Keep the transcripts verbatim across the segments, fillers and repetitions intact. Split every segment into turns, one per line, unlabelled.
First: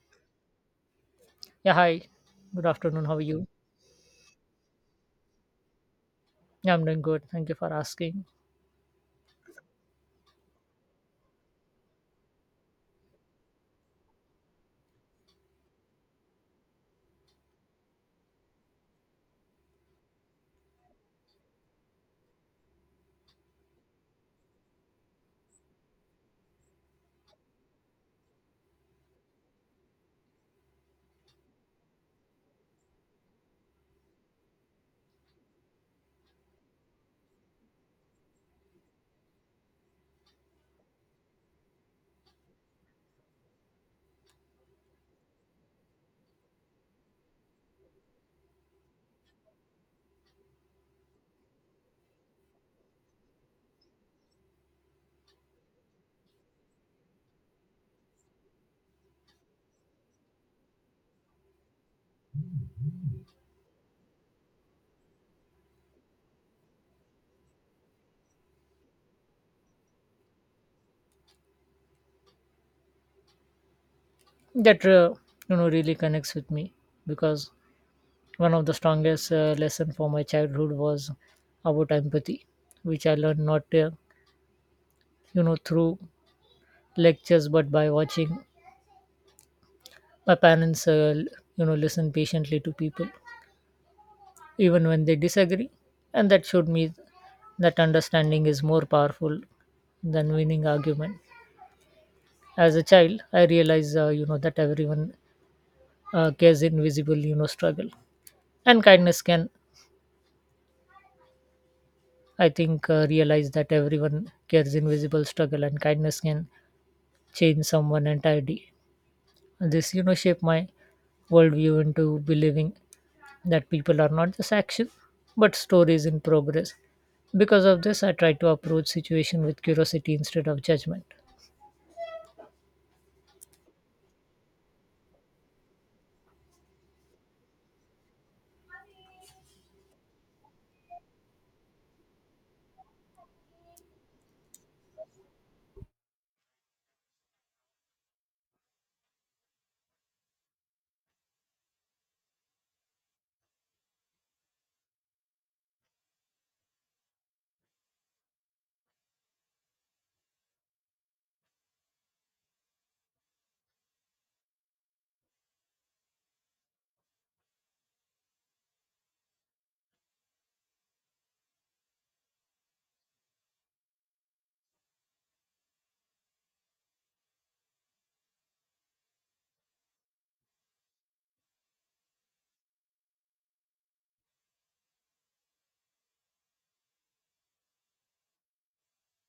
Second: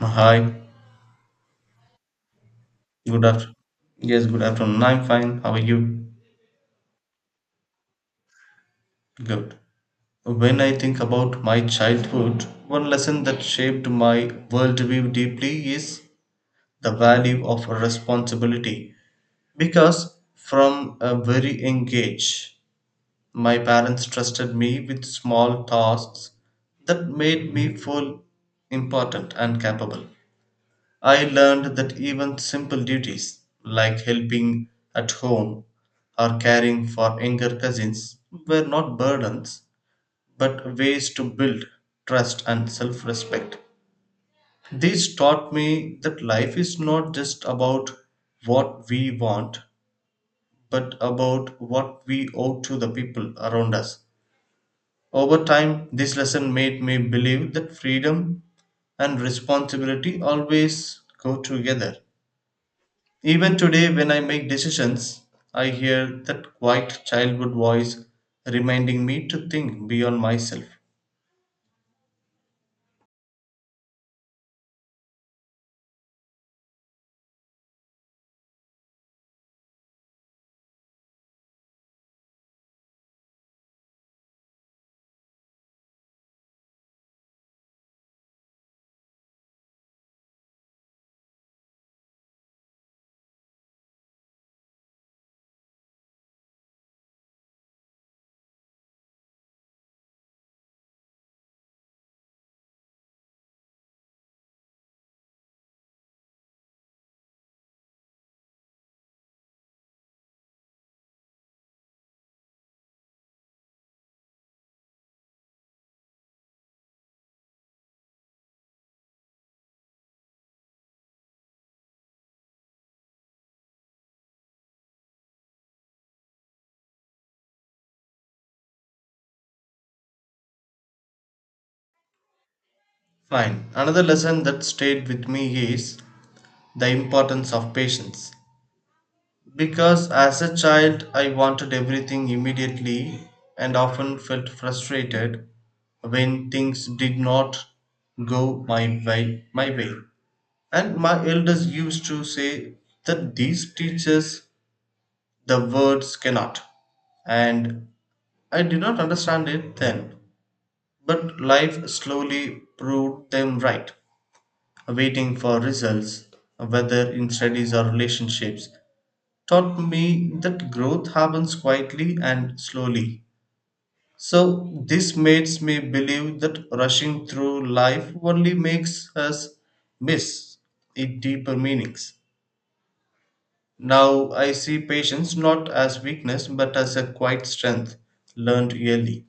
Hi,
Yeah, hi. Good afternoon. How are
good
you?
afternoon. Yes, good afternoon. I'm fine. How are you?
Yeah, I'm doing good. Thank you for asking.
Good. When I think about my childhood, one lesson that shaped my worldview deeply is the value of responsibility. Because from a very young age, my parents trusted me with small tasks that made me feel important and capable. I learned that even simple duties like helping at home or caring for younger cousins were not burdens but ways to build trust and self respect. These taught me that life is not just about what we want but about what we owe to the people around us. Over time, this lesson made me believe that freedom and responsibility always go together. Even today, when I make decisions, I hear that quiet childhood voice reminding me to think beyond myself.
That uh, you know really connects with me because one of the strongest uh, lesson for my childhood was about empathy, which I learned not uh, you know through lectures but by watching my parents uh, l- you know listen patiently to people even when they disagree, and that showed me that understanding is more powerful than winning argument. As a child, I realized uh, you know that everyone uh, cares invisible you know struggle and kindness can I think uh, realize that everyone cares invisible struggle and kindness can change someone entirely. This you know shape my worldview into believing that people are not just action but stories in progress. Because of this, I try to approach situation with curiosity instead of judgment.
Fine. Another lesson that stayed with me is the importance of patience. Because as a child, I wanted everything immediately and often felt frustrated when things did not go my way. My way. And my elders used to say that these teachers, the words cannot. And I did not understand it then, but life slowly proved them right. Waiting for results, whether in studies or relationships, taught me that growth happens quietly and slowly. So, this makes me believe that rushing through life only makes us miss its deeper meanings. Now I see patience not as weakness but as a quiet strength learned early.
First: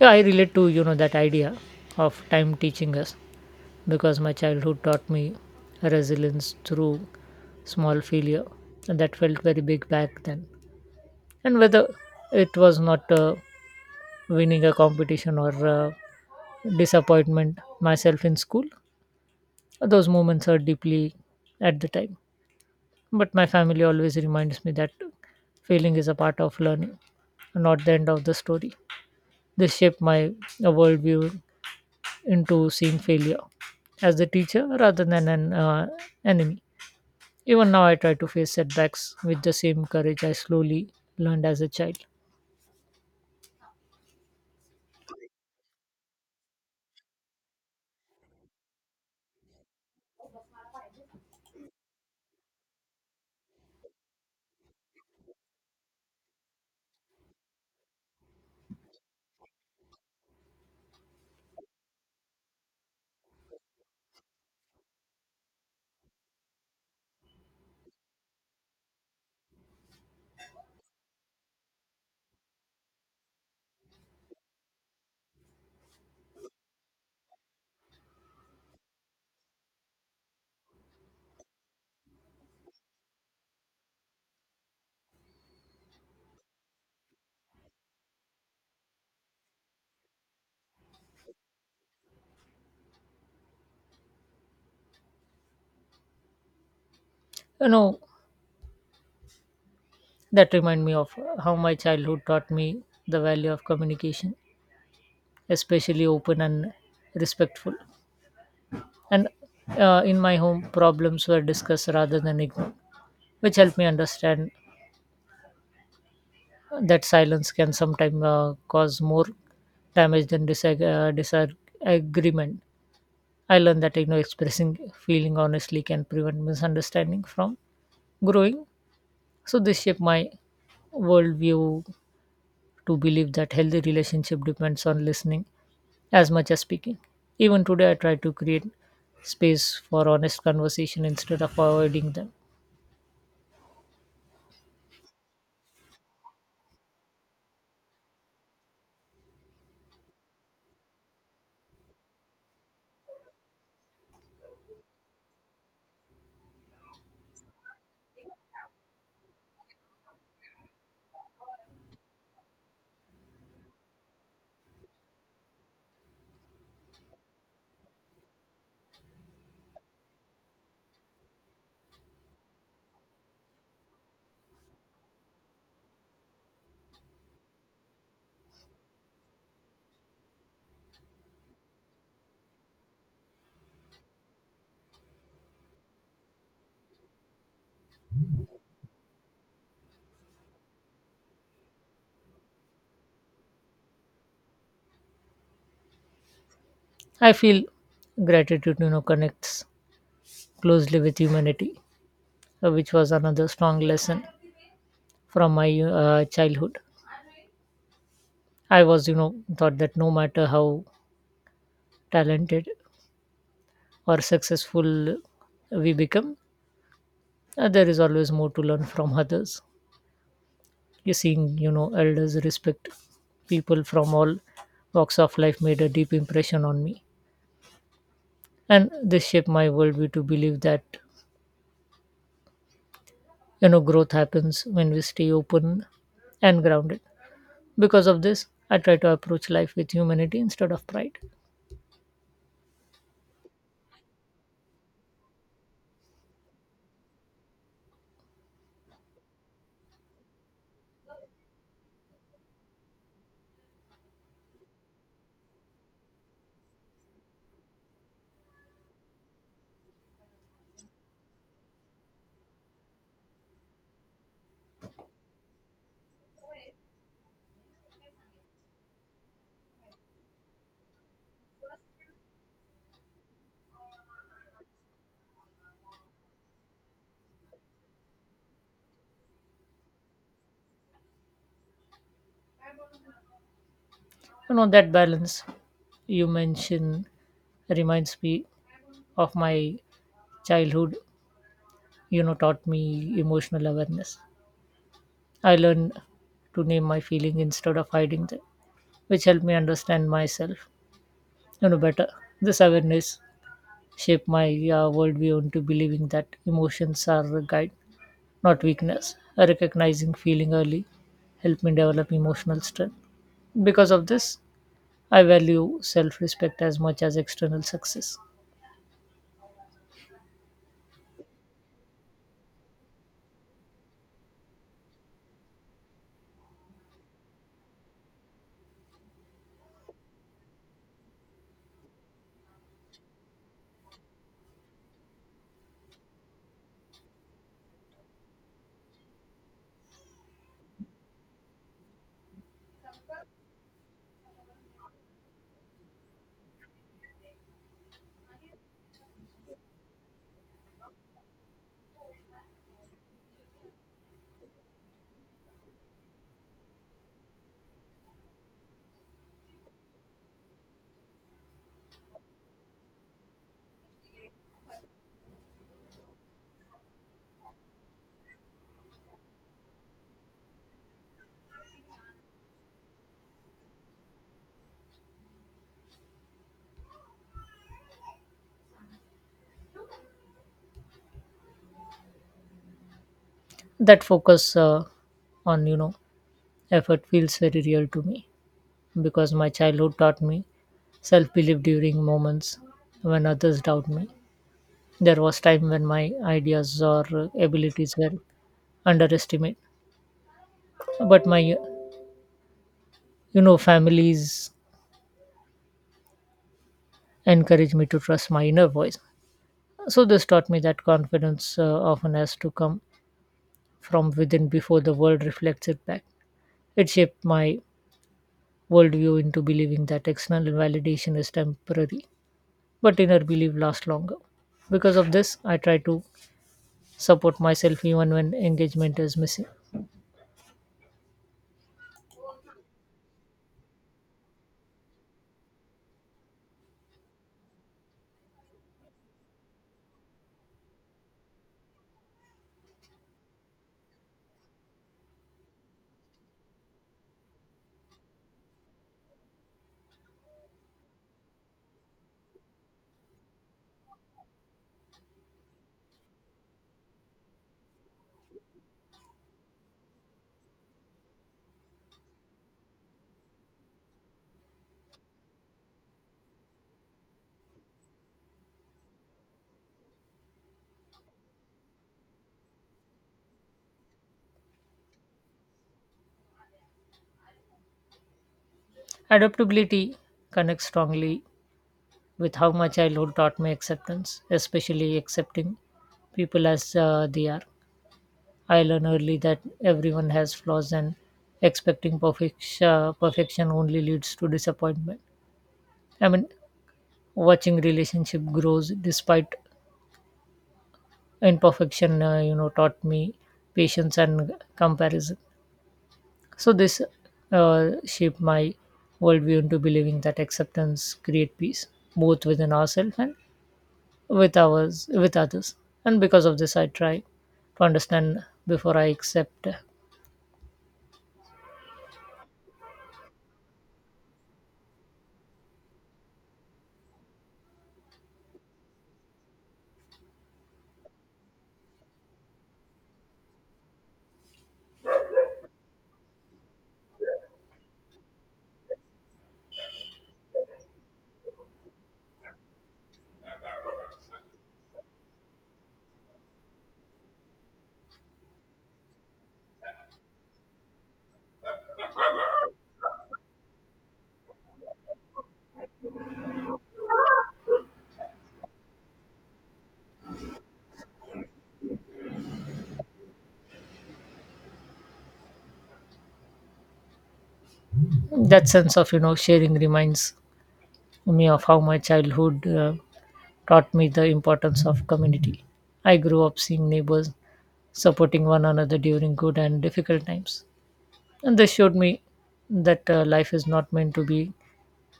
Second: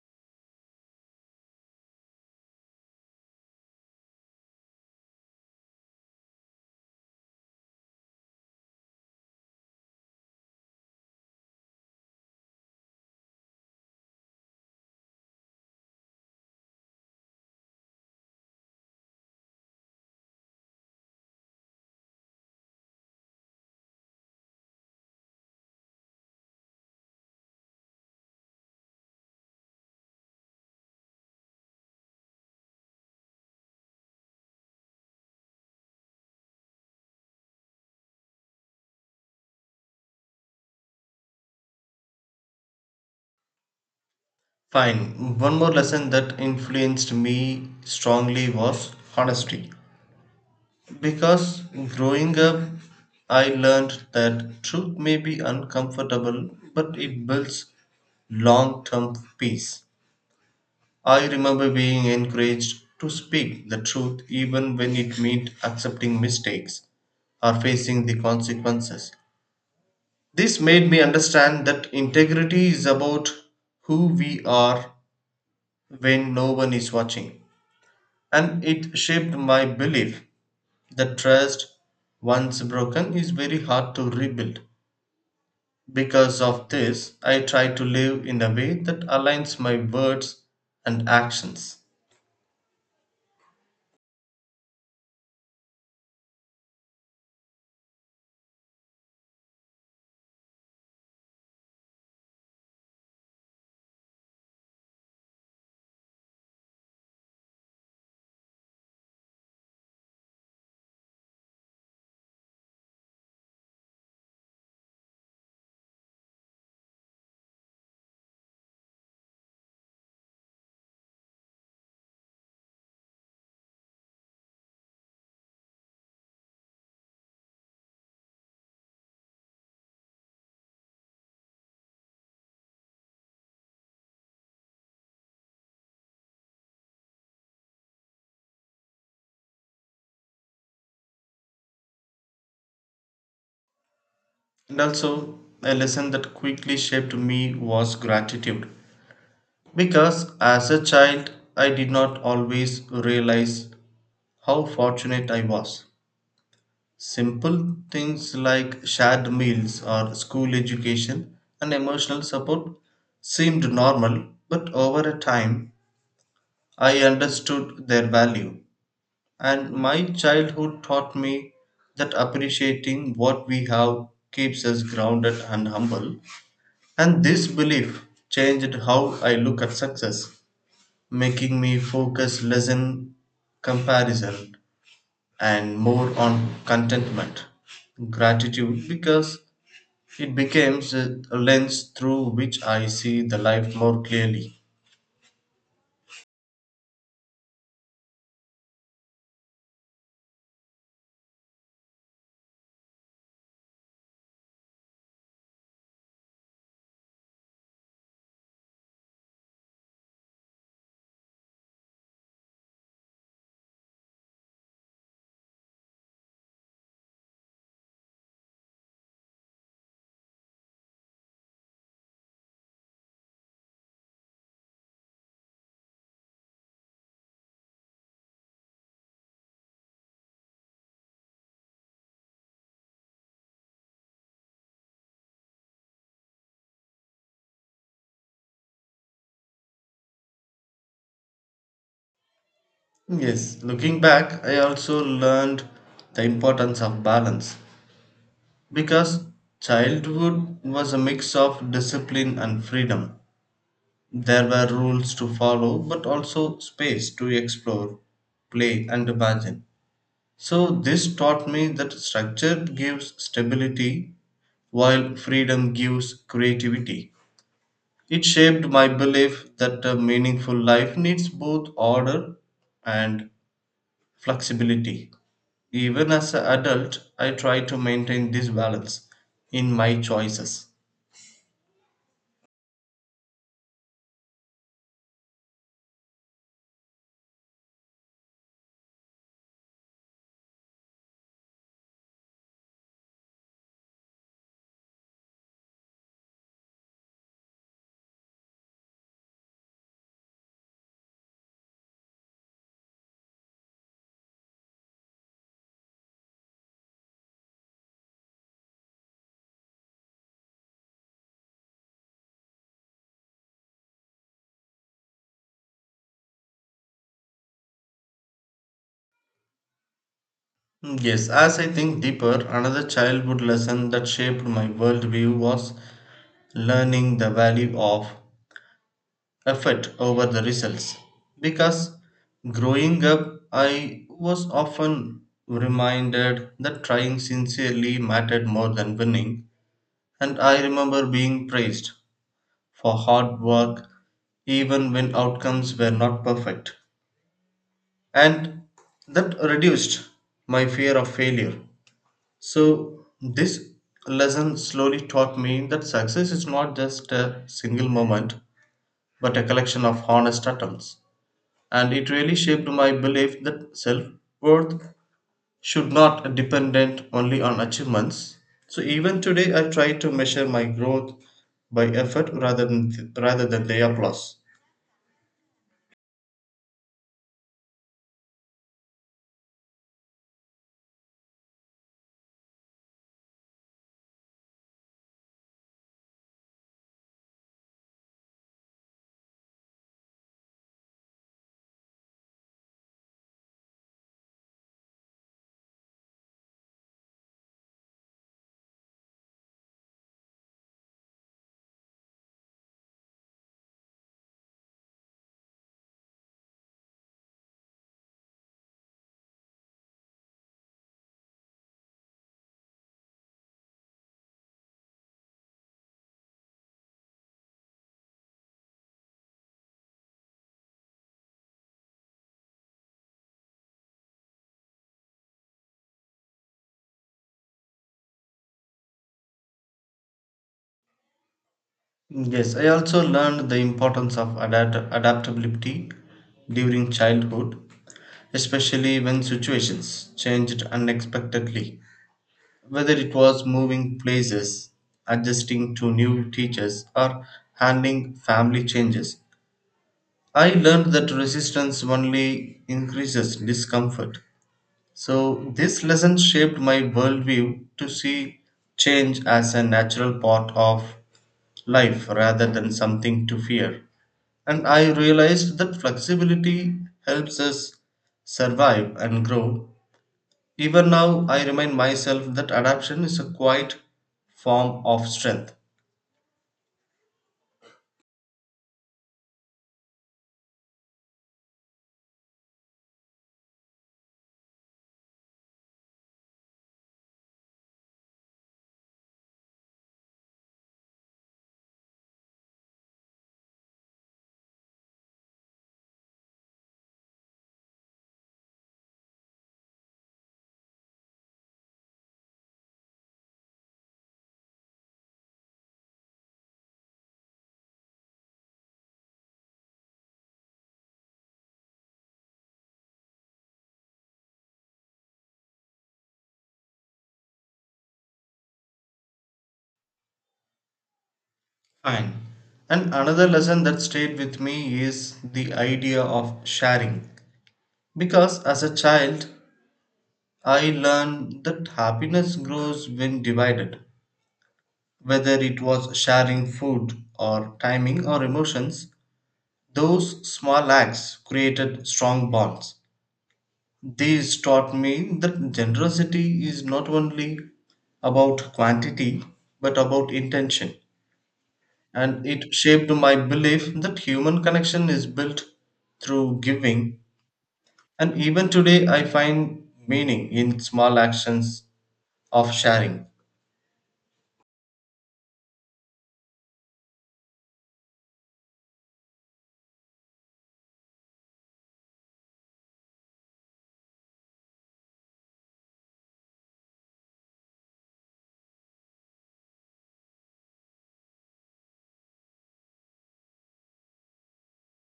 Yeah, I relate to you know that idea of time teaching us because my childhood taught me resilience through small failure, and that felt very big back then. And whether it was not uh, winning a competition or uh, disappointment myself in school, those moments are deeply at the time, but my family always reminds me that failing is a part of learning, not the end of the story. This shaped my uh, worldview into seeing failure as the teacher rather than an uh, enemy. Even now, I try to face setbacks with the same courage I slowly learned as a child.
Fine. One more lesson that influenced me strongly was honesty. Because growing up, I learned that truth may be uncomfortable but it builds long term peace. I remember being encouraged to speak the truth even when it meant accepting mistakes or facing the consequences. This made me understand that integrity is about who we are when no one is watching. And it shaped my belief that trust, once broken, is very hard to rebuild. Because of this, I try to live in a way that aligns my words and actions.
You know, that reminds me of how my childhood taught me the value of communication, especially open and respectful. And uh, in my home, problems were discussed rather than ignored, which helped me understand that silence can sometimes uh, cause more damage than disag- uh, disagreement. I learned that you know expressing feeling honestly can prevent misunderstanding from growing. So this shaped my worldview to believe that healthy relationship depends on listening as much as speaking. Even today, I try to create space for honest conversation instead of avoiding them.
And also, a lesson that quickly shaped me was gratitude. Because as a child, I did not always realize how fortunate I was. Simple things like shared meals or school education and emotional support seemed normal, but over a time I understood their value. And my childhood taught me that appreciating what we have keeps us grounded and humble. And this belief changed how I look at success, making me focus less on comparison and more on contentment, gratitude, because it becomes a a lens through which I see the life more clearly.
I feel gratitude, you know, connects closely with humanity, uh, which was another strong lesson from my uh, childhood. I was, you know, thought that no matter how talented or successful we become, uh, there is always more to learn from others. you seeing you know elders respect people from all walks of life made a deep impression on me, and this shaped my worldview to believe that you know growth happens when we stay open and grounded. Because of this, I try to approach life with humanity instead of pride.
Yes, looking back, I also learned the importance of balance because childhood was a mix of discipline and freedom. There were rules to follow, but also space to explore, play, and imagine. So, this taught me that structure gives stability while freedom gives creativity. It shaped my belief that a meaningful life needs both order and flexibility. Even as an adult, I try to maintain this balance in my choices.
You know, that balance you mention reminds me of my childhood. You know taught me emotional awareness. I learned to name my feeling instead of hiding them, which helped me understand myself, you know, better. This awareness shaped my uh, worldview into believing that emotions are a guide, not weakness. Recognizing feeling early helped me develop emotional strength. Because of this, I value self-respect as much as external success.
Yes, as I think deeper, another childhood lesson that shaped my worldview was learning the value of effort over the results. Because growing up, I was often reminded that trying sincerely mattered more than winning. And I remember being praised for hard work even when outcomes were not perfect. And that reduced my fear of failure. So, this lesson slowly taught me that success is not just a single moment, but a collection of honest attempts. And it really shaped my belief that self worth should not dependent only on achievements, so even today I try to measure my growth by effort rather than rather than the applause.
That focus uh, on, you know, effort feels very real to me because my childhood taught me self-belief during moments when others doubt me. There was time when my ideas or uh, abilities were underestimated, but my, you know, families encourage me to trust my inner voice. So this taught me that confidence uh, often has to come from within before the world reflects it back. It shaped my worldview into believing that external validation is temporary but inner belief lasts longer. Because of this, I try to support myself even when engagement is missing.
Yes, I also learned the importance of adapt- adaptability during childhood, especially when situations changed unexpectedly, whether it was moving places, adjusting to new teachers or handling family changes. I learned that resistance only increases discomfort. So, this lesson shaped my worldview to see change as a natural part of life rather than something to fear. And I realized that flexibility helps us survive and grow. Even now, I remind myself that adaptation is a quiet form of strength.
Adaptability connects strongly with how my childhood taught me acceptance, especially accepting people as uh, they are. I learned early that everyone has flaws, and expecting perfection perfection only leads to disappointment. I mean, watching relationship grows despite imperfection, uh, you know, taught me patience and comparison. So this uh, shaped my worldview into believing that acceptance create peace, both within ourselves and with ours with others. And because of this, I try to understand before I accept.
Fine. And another lesson that stayed with me is the idea of sharing. Because as a child, I learned that happiness grows when divided. Whether it was sharing food or timing or emotions, those small acts created strong bonds. These taught me that generosity is not only about quantity but about intention. And it shaped my belief that human connection is built through giving. And even today, I find meaning in small actions of sharing.
That sense of, you know, sharing reminds me of how my childhood uh, taught me the importance of community. I grew up seeing neighbors supporting one another during good and difficult times, and this showed me that uh, life is not meant to be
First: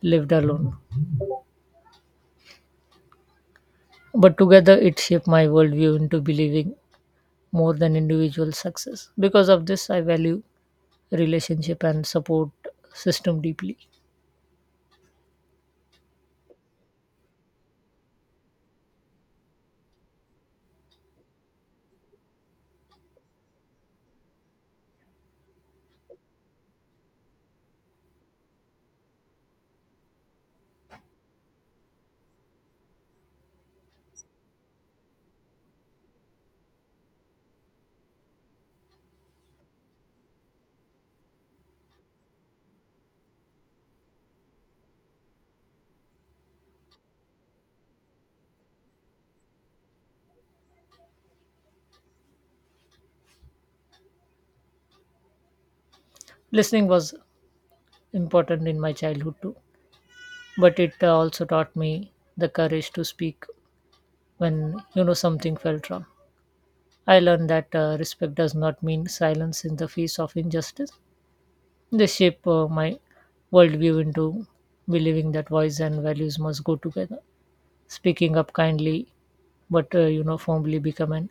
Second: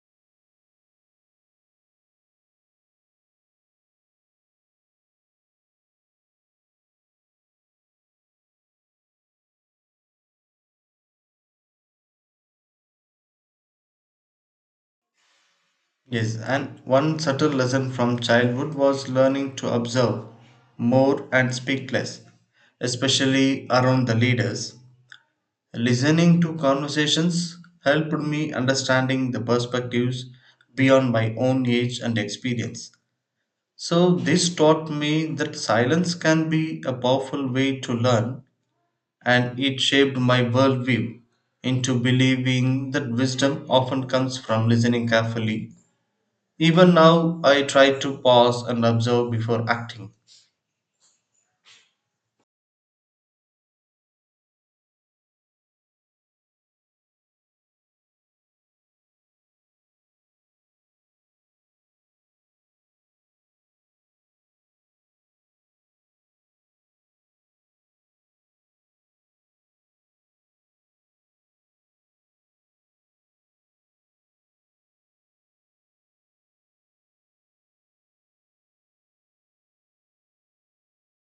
lived alone, but together. It shaped my worldview into believing more than individual success. Because of this, I value relationship and support system deeply.
Yes, and one subtle lesson from childhood was learning to observe more and speak less, especially around the leaders. Listening to conversations helped me understanding the perspectives beyond my own age and experience. So, this taught me that silence can be a powerful way to learn, and it shaped my worldview into believing that wisdom often comes from listening carefully. Even now, I try to pause and observe before acting.
Listening was important in my childhood too, but it uh, also taught me the courage to speak when you know something felt wrong. I learned that uh, respect does not mean silence in the face of injustice. They shape uh, my worldview into believing that voice and values must go together. Speaking up kindly but uh, you know, firmly become an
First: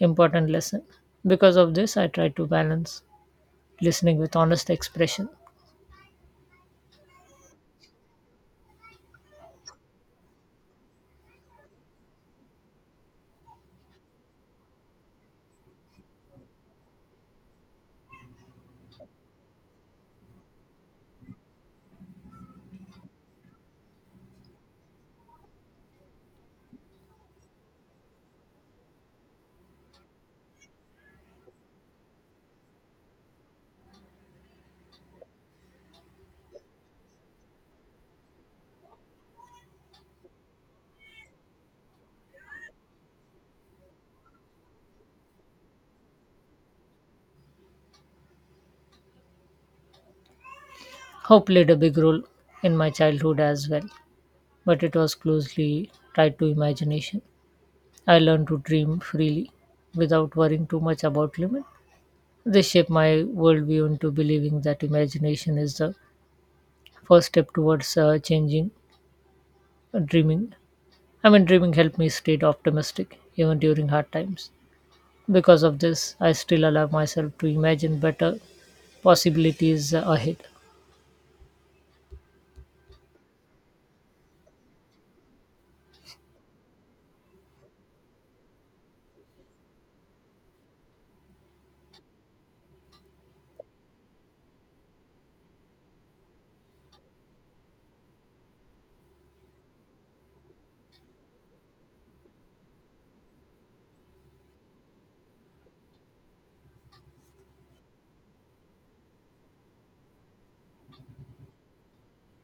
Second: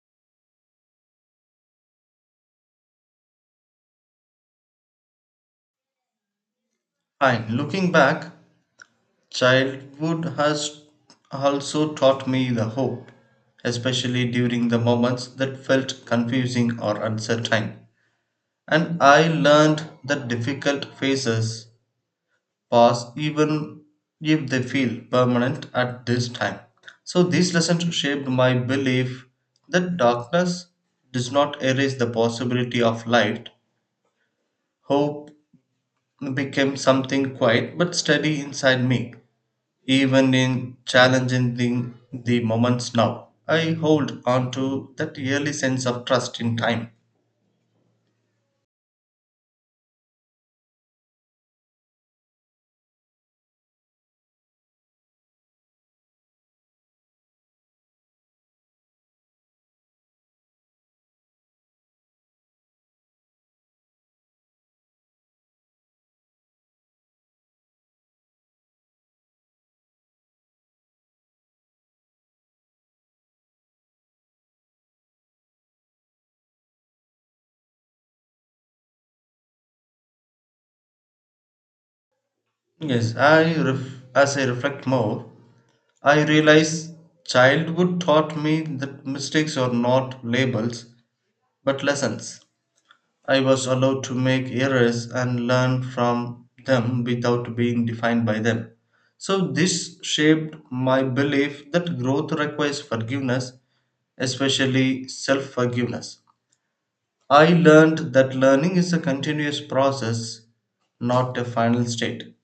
important lesson. Because of this, I try to balance listening with honest expression.
Fine. Looking back, childhood has also taught me the hope, especially during the moments that felt confusing or uncertain. And I learned that difficult phases pass even if they feel permanent at this time. So these lessons shaped my belief that darkness does not erase the possibility of light, hope became something quiet but steady inside me, even in challenging the, the moments now. I hold on to that early sense of trust in time.
Hope played a big role in my childhood as well, but it was closely tied to imagination. I learned to dream freely without worrying too much about limits. They shaped my worldview into believing that imagination is the first step towards uh, changing uh, dreaming. I mean, dreaming helped me stay optimistic even during hard times. Because of this, I still allow myself to imagine better possibilities uh, ahead.
Yes, I ref- as I reflect more, I realize childhood taught me that mistakes are not labels but lessons. I was allowed to make errors and learn from them without being defined by them. So, this shaped my belief that growth requires forgiveness, especially self forgiveness. I learned that learning is a continuous process, not a final state.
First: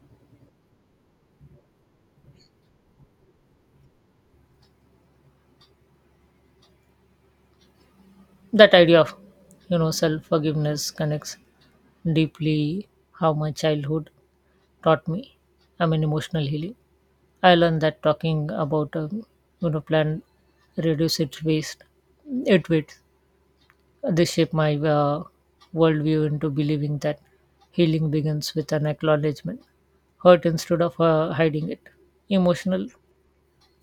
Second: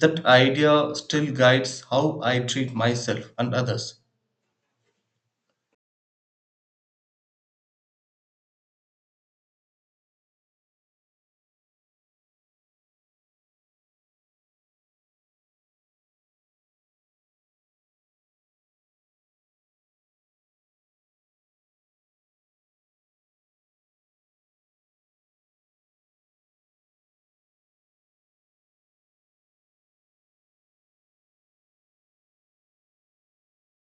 That idea still guides how I treat myself and others.
That idea of, you know, self-forgiveness connects deeply how my childhood taught me. I mean, emotional healing. I learned that talking about, um, you know, plan reduces its waste, it weight. This shaped my uh, worldview into believing that healing begins with an acknowledgement, hurt instead of uh, hiding it. Emotional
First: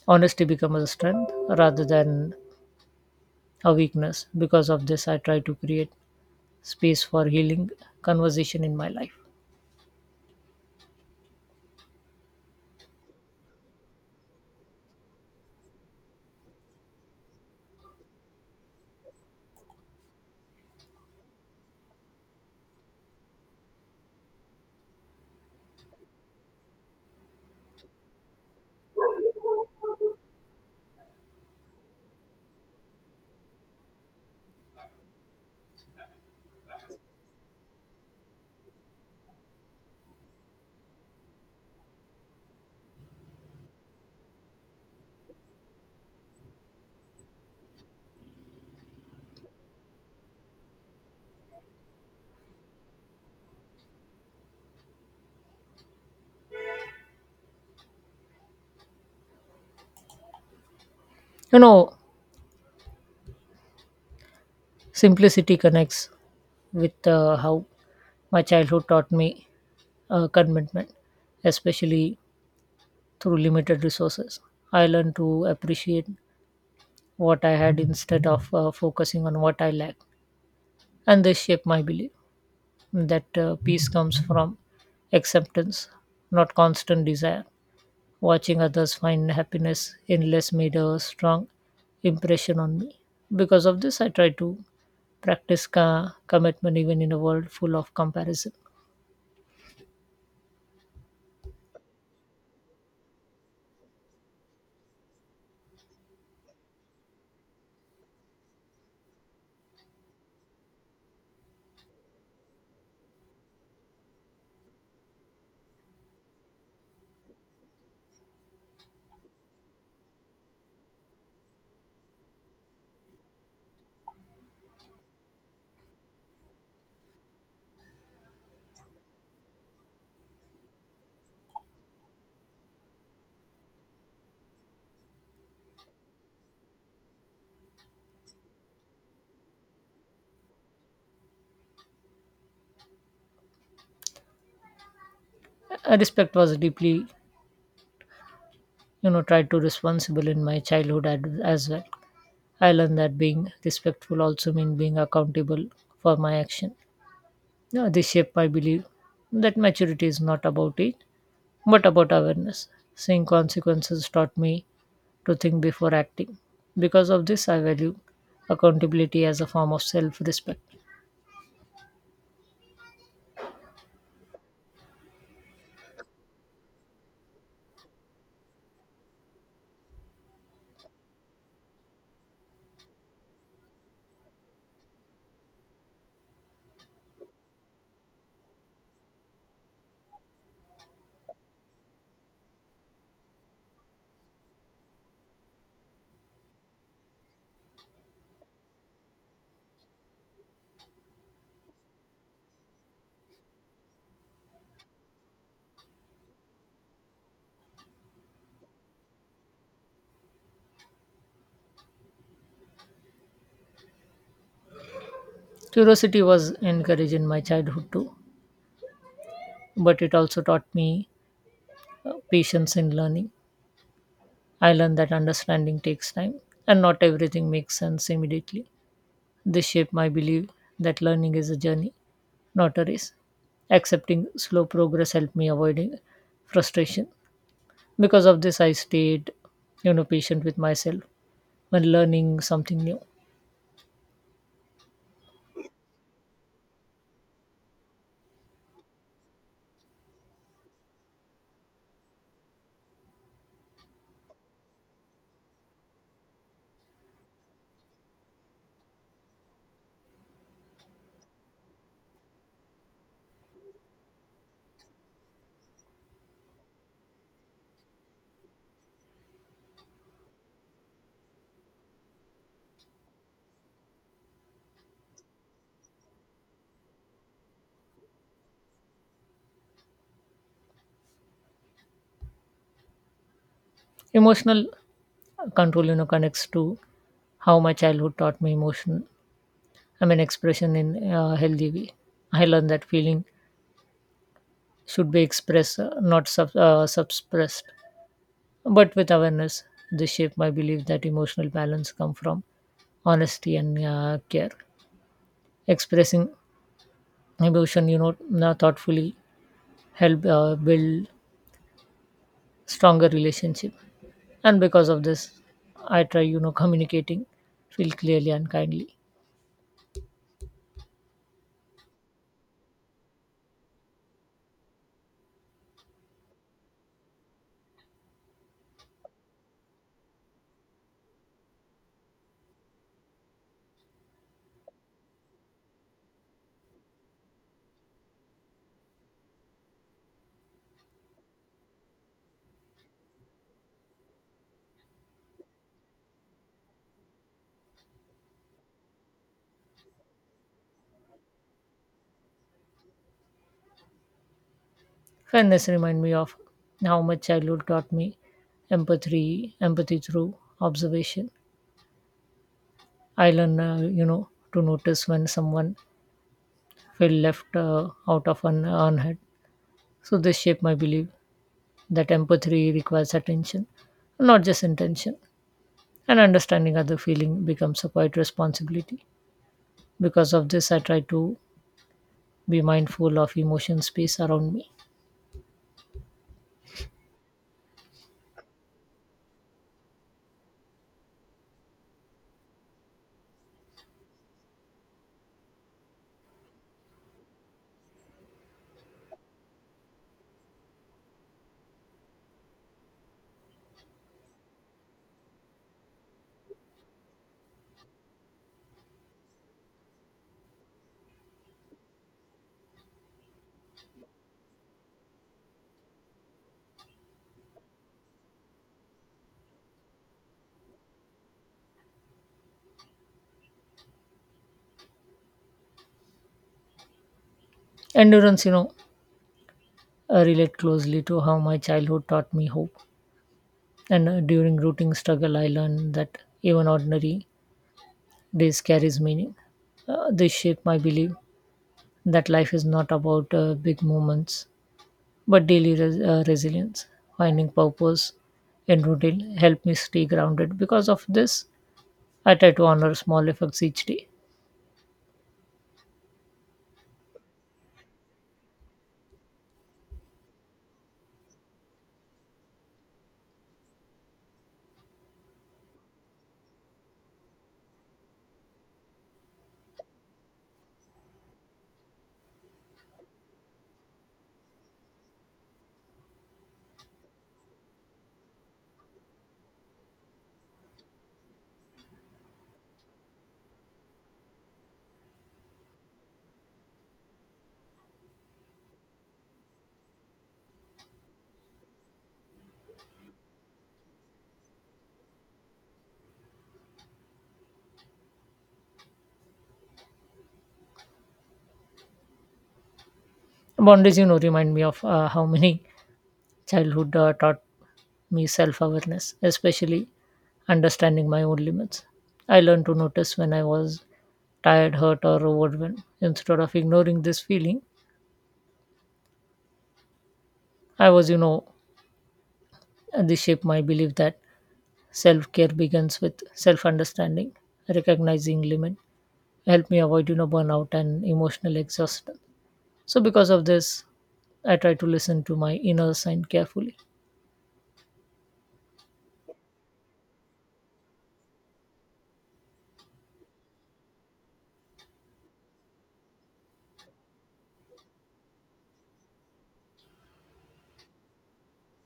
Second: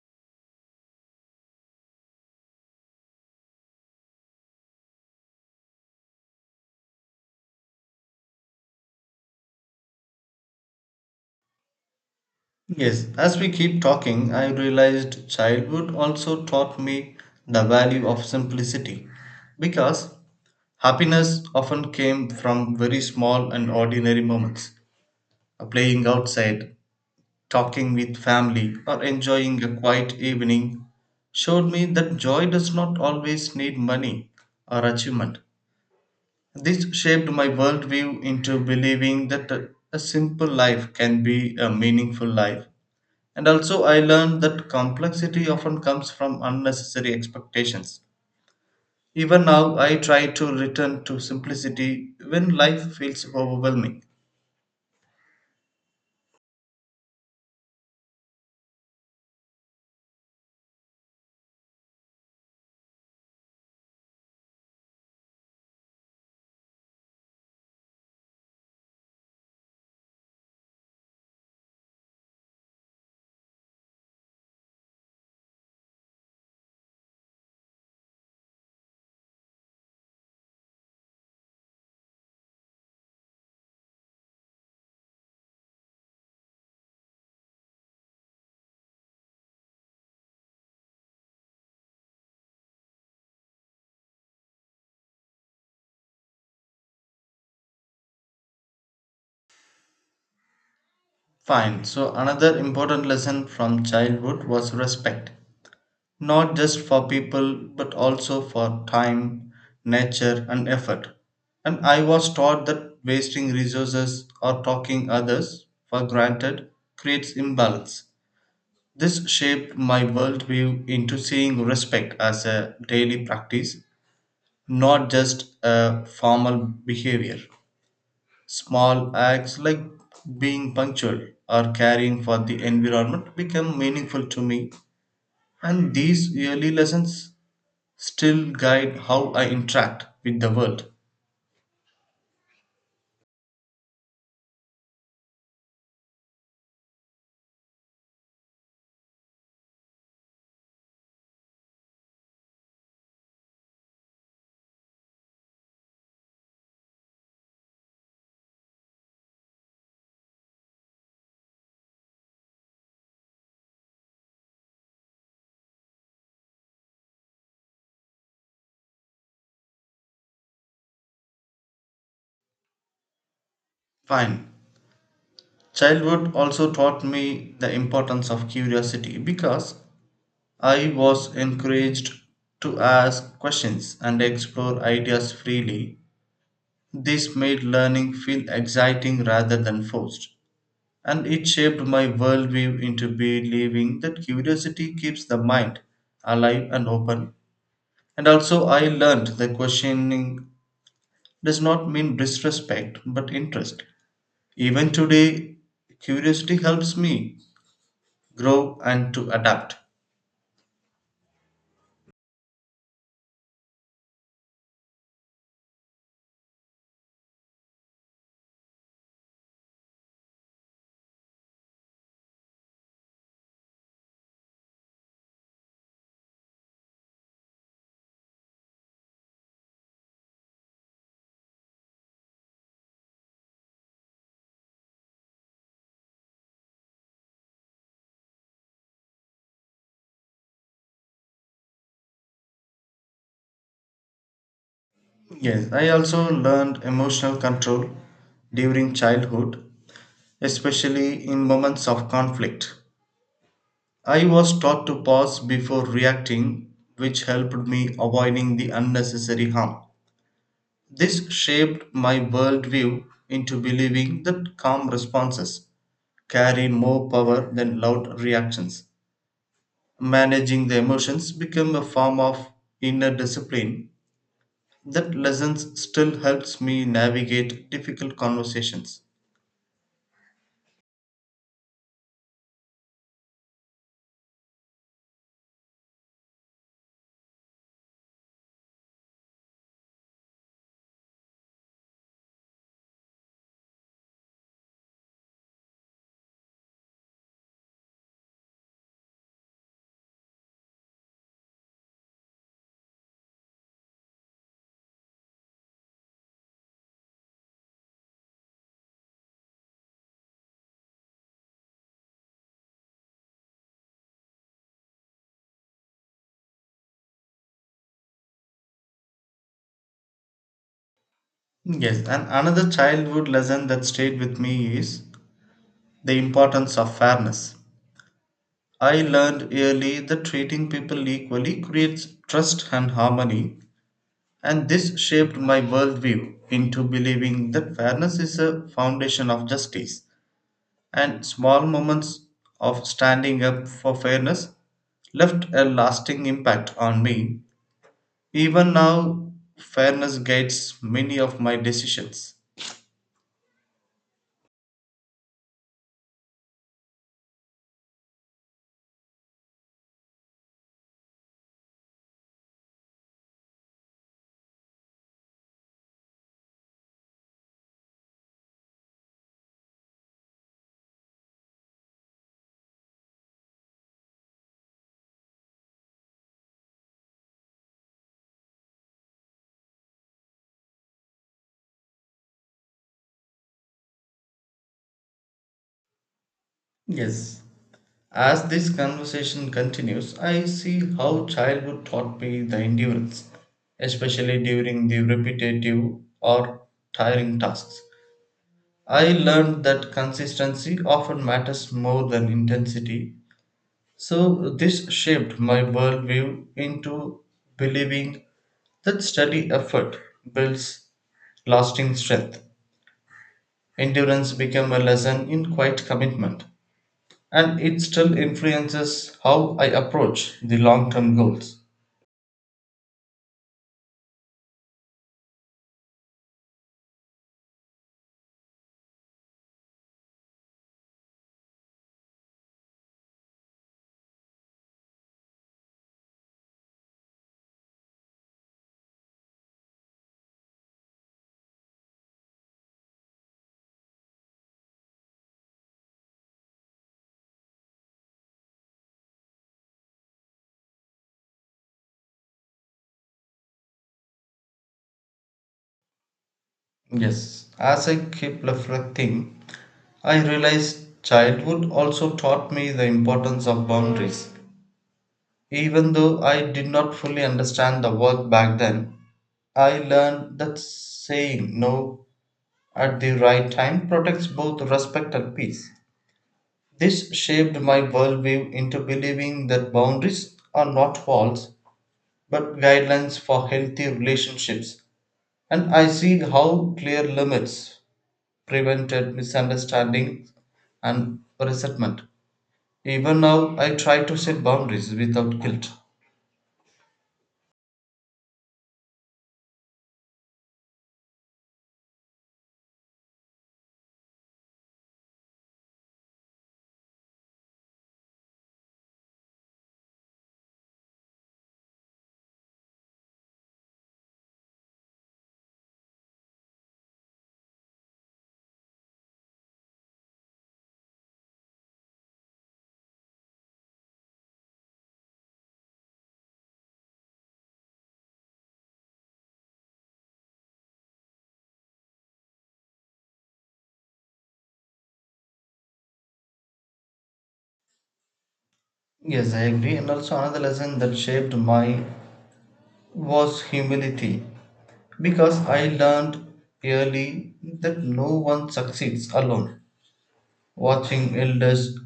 honesty becomes a strength rather than a weakness. Because of this, I try to create space for healing conversation in my life.
Yes, as we keep talking, I realized childhood also taught me the value of simplicity because happiness often came from very small and ordinary moments. Uh, playing outside, talking with family, or enjoying a quiet evening showed me that joy does not always need money or achievement. This shaped my worldview into believing that a a simple life can be a meaningful life, and also, I learned that complexity often comes from unnecessary expectations. Even now, I try to return to simplicity when life feels overwhelming.
You know, simplicity connects with uh, how my childhood taught me uh, commitment, especially through limited resources. I learned to appreciate what I had instead of uh, focusing on what I lack. And they shape my belief that uh, peace comes from acceptance, not constant desire. Watching others find happiness in less made a strong impression on me. Because of this, I try to practice ca- commitment even in a world full of comparison.
Fine, so another important lesson from childhood was respect. Not just for people, but also for time, nature, and effort. And I was taught that wasting resources or talking others for granted creates imbalance. This shaped my worldview into seeing respect as a daily practice, not just a formal behavior. Small acts like being punctual or caring for the environment become meaningful to me, and these early lessons still guide how I interact with the world.
Uh, Respect was deeply, you know, tried to responsible in my childhood ad- as well. I learned that being respectful also means being accountable for my action. Yeah, they shape, I believe, that maturity is not about it, but about awareness. Seeing consequences taught me to think before acting. Because of this, I value accountability as a form of self respect.
Fine. Childhood also taught me the importance of curiosity because I was encouraged to ask questions and explore ideas freely. This made learning feel exciting rather than forced, and it shaped my worldview into believing that curiosity keeps the mind alive and open. And also, I learned that questioning does not mean disrespect but interest. Even today, curiosity helps me grow and to adapt.
Curiosity was encouraged in my childhood too, but it also taught me uh, patience in learning. I learned that understanding takes time and not everything makes sense immediately. This shaped my belief that learning is a journey notaries. Accepting slow progress helped me avoiding frustration. Because of this, I stayed, you know, patient with myself when learning something new.
Yes, I also learned emotional control during childhood, especially in moments of conflict. I was taught to pause before reacting, which helped me avoiding the unnecessary harm. This shaped my worldview into believing that calm responses carry more power than loud reactions. Managing the emotions became a form of inner discipline that lessons still helps me navigate difficult conversations.
Emotional control, you know, connects to how my childhood taught me emotion. I mean, expression in a healthy way. I learned that feeling should be expressed, uh, not sub, uh, suppressed, but with awareness. This shaped my belief that emotional balance come from honesty and uh, care. Expressing emotion, you know, now thoughtfully help uh, build stronger relationship. And because of this, I try, you know, communicating feel clearly and kindly.
Yes, and another childhood lesson that stayed with me is the importance of fairness. I learned early that treating people equally creates trust and harmony, and this shaped my worldview into believing that fairness is a foundation of justice. And small moments of standing up for fairness left a lasting impact on me. Even now, fairness guides many of my decisions.
Fairness remind me of how much childhood taught me empathy empathy through observation. I learn uh, you know, to notice when someone feel left uh, out of an unheard. So this shaped my belief that empathy requires attention, not just intention, and understanding other feeling becomes a quiet responsibility. Because of this, I try to be mindful of emotion space around me.
Yes. As this conversation continues, I see how childhood taught me the endurance, especially during the repetitive or tiring tasks. I learned that consistency often matters more than intensity, so this shaped my worldview into believing that steady effort builds lasting strength. Endurance became a lesson in quiet commitment and it still influences how I approach the long term goals.
Endurance, you know, uh, relate closely to how my childhood taught me hope. And uh, during rooting struggle, I learned that even ordinary days carries meaning. Uh, they shape my belief that life is not about uh, big moments but daily res- uh, resilience. Finding purpose in routine help me stay grounded. Because of this, I try to honor small effects each day.
Yes, as I keep reflecting, I realize childhood also taught me the importance of boundaries. Even though I did not fully understand the work back then, I learned that saying no at the right time protects both respect and peace. This shaped my worldview into believing that boundaries are not walls but guidelines for healthy relationships, and I see how clear limits prevented misunderstandings and resentment. Even now, I try to set boundaries without guilt.
Boundaries, you know, remind me of uh, how many childhood uh, taught me self awareness, especially understanding my own limits. I learned to notice when I was tired, hurt, or overwhelmed instead of ignoring this feeling. I was, you know, this shaped my belief that self care begins with self understanding. Recognizing limit help me avoid, you know, burnout and emotional exhaustion. So, because of this, I try to listen to my inner sign carefully.
Yes, I agree. And also, another lesson that shaped my was humility because I learned early that no one succeeds alone. Watching elders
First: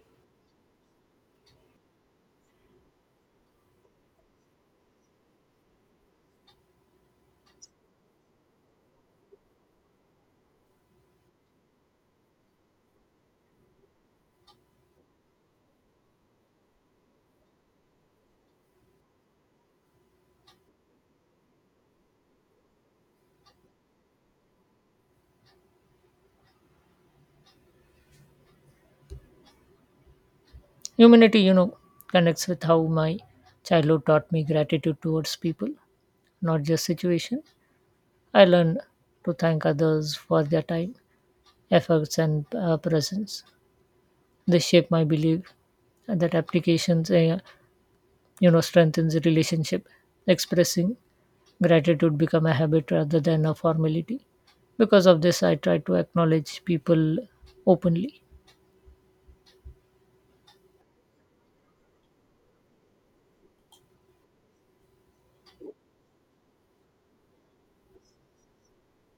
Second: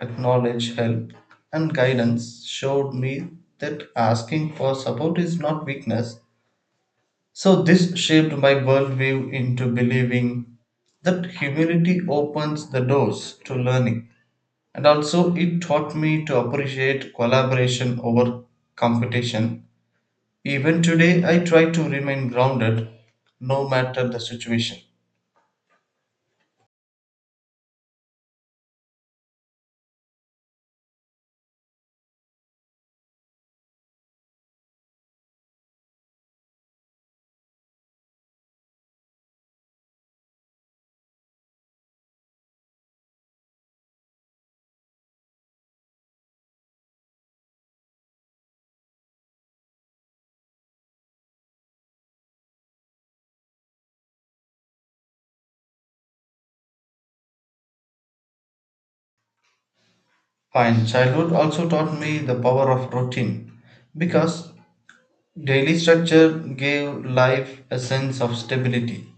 acknowledge help and guidance showed me that asking for support is not weakness. So, this shaped my worldview into believing that humility opens the doors to learning. And also, it taught me to appreciate collaboration over competition. Even today, I try to remain grounded no matter the situation.
Humanity, you know, connects with how my childhood taught me gratitude towards people, not just situation. I learned to thank others for their time, efforts, and uh, presence. They shape my belief that applications, uh, you know, strengthens the relationship. Expressing gratitude become a habit rather than a formality. Because of this, I try to acknowledge people openly.
Fine, childhood also taught me the power of routine because daily structure gave life a sense of stability.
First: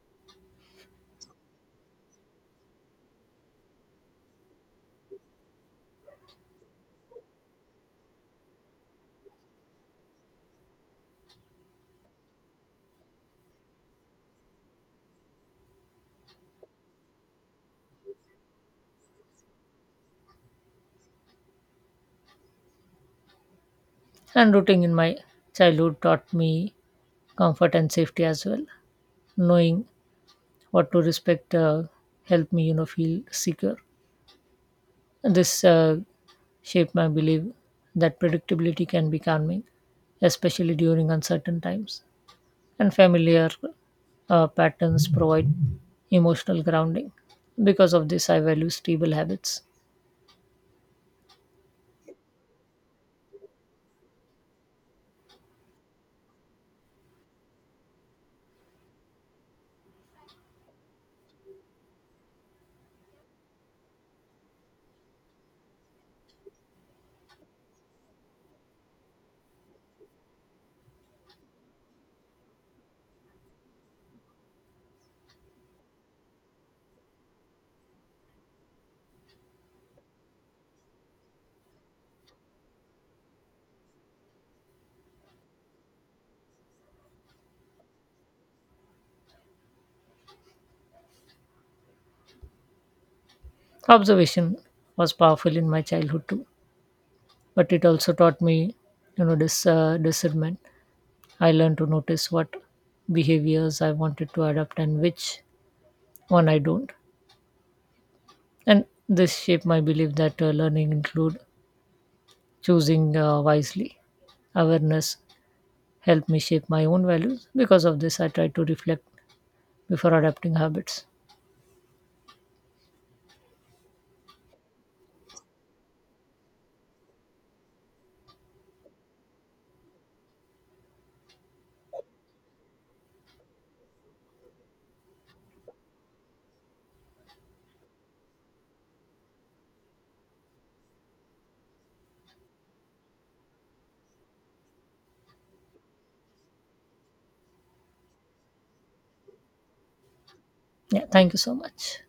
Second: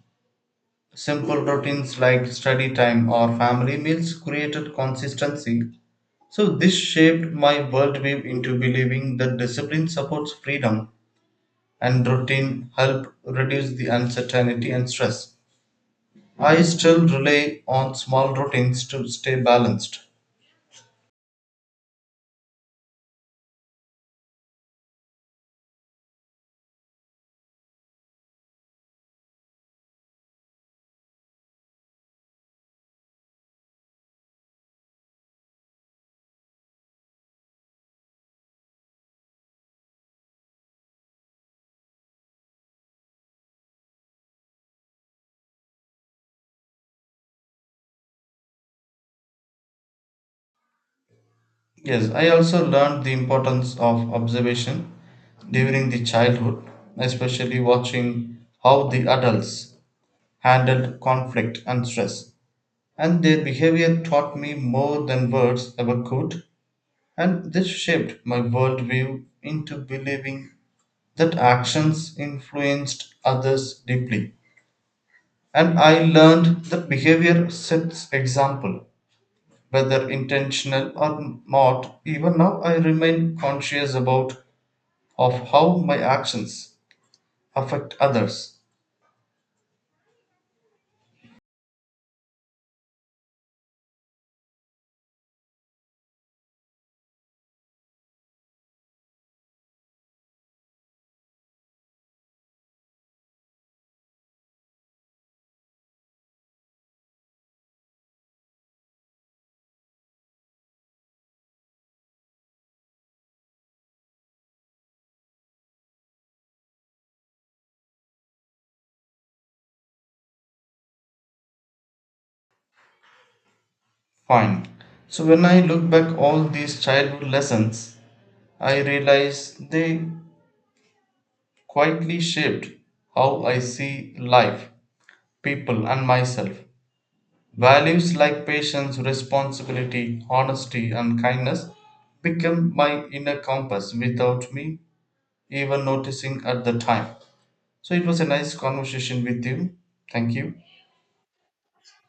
Simple routines like study time or family meals created consistency. So, this shaped my worldview into believing that discipline supports freedom and routine help reduce the uncertainty and stress. I still rely on small routines to stay balanced.
And rooting in my childhood taught me comfort and safety as well. Knowing what to respect uh, helped me, you know, feel secure. This uh, shaped my belief that predictability can be calming, especially during uncertain times, and familiar uh, patterns provide emotional grounding. Because of this, I value stable habits.
Yes, I also learned the importance of observation during the childhood, especially watching how the adults handled conflict and stress, and their behavior taught me more than words ever could, and this shaped my worldview into believing that actions influenced others deeply. And I learned that behavior sets example, whether intentional or not. Even now, I remain conscious about of how my actions affect others.
Observation was powerful in my childhood too, but it also taught me, you know, this uh, discernment. I learned to notice what behaviors I wanted to adopt and which one I don't, and this shaped my belief that uh, learning include choosing uh, wisely. Awareness helped me shape my own values. Because of this, I try to reflect before adapting habits.
Fine. So when I look back all these childhood lessons, I realize they quietly shaped how I see life, people, and myself. Values like patience, responsibility, honesty, and kindness became my inner compass without me even noticing at the time. So it was a nice conversation with you. Thank you.
Yeah, thank you so much.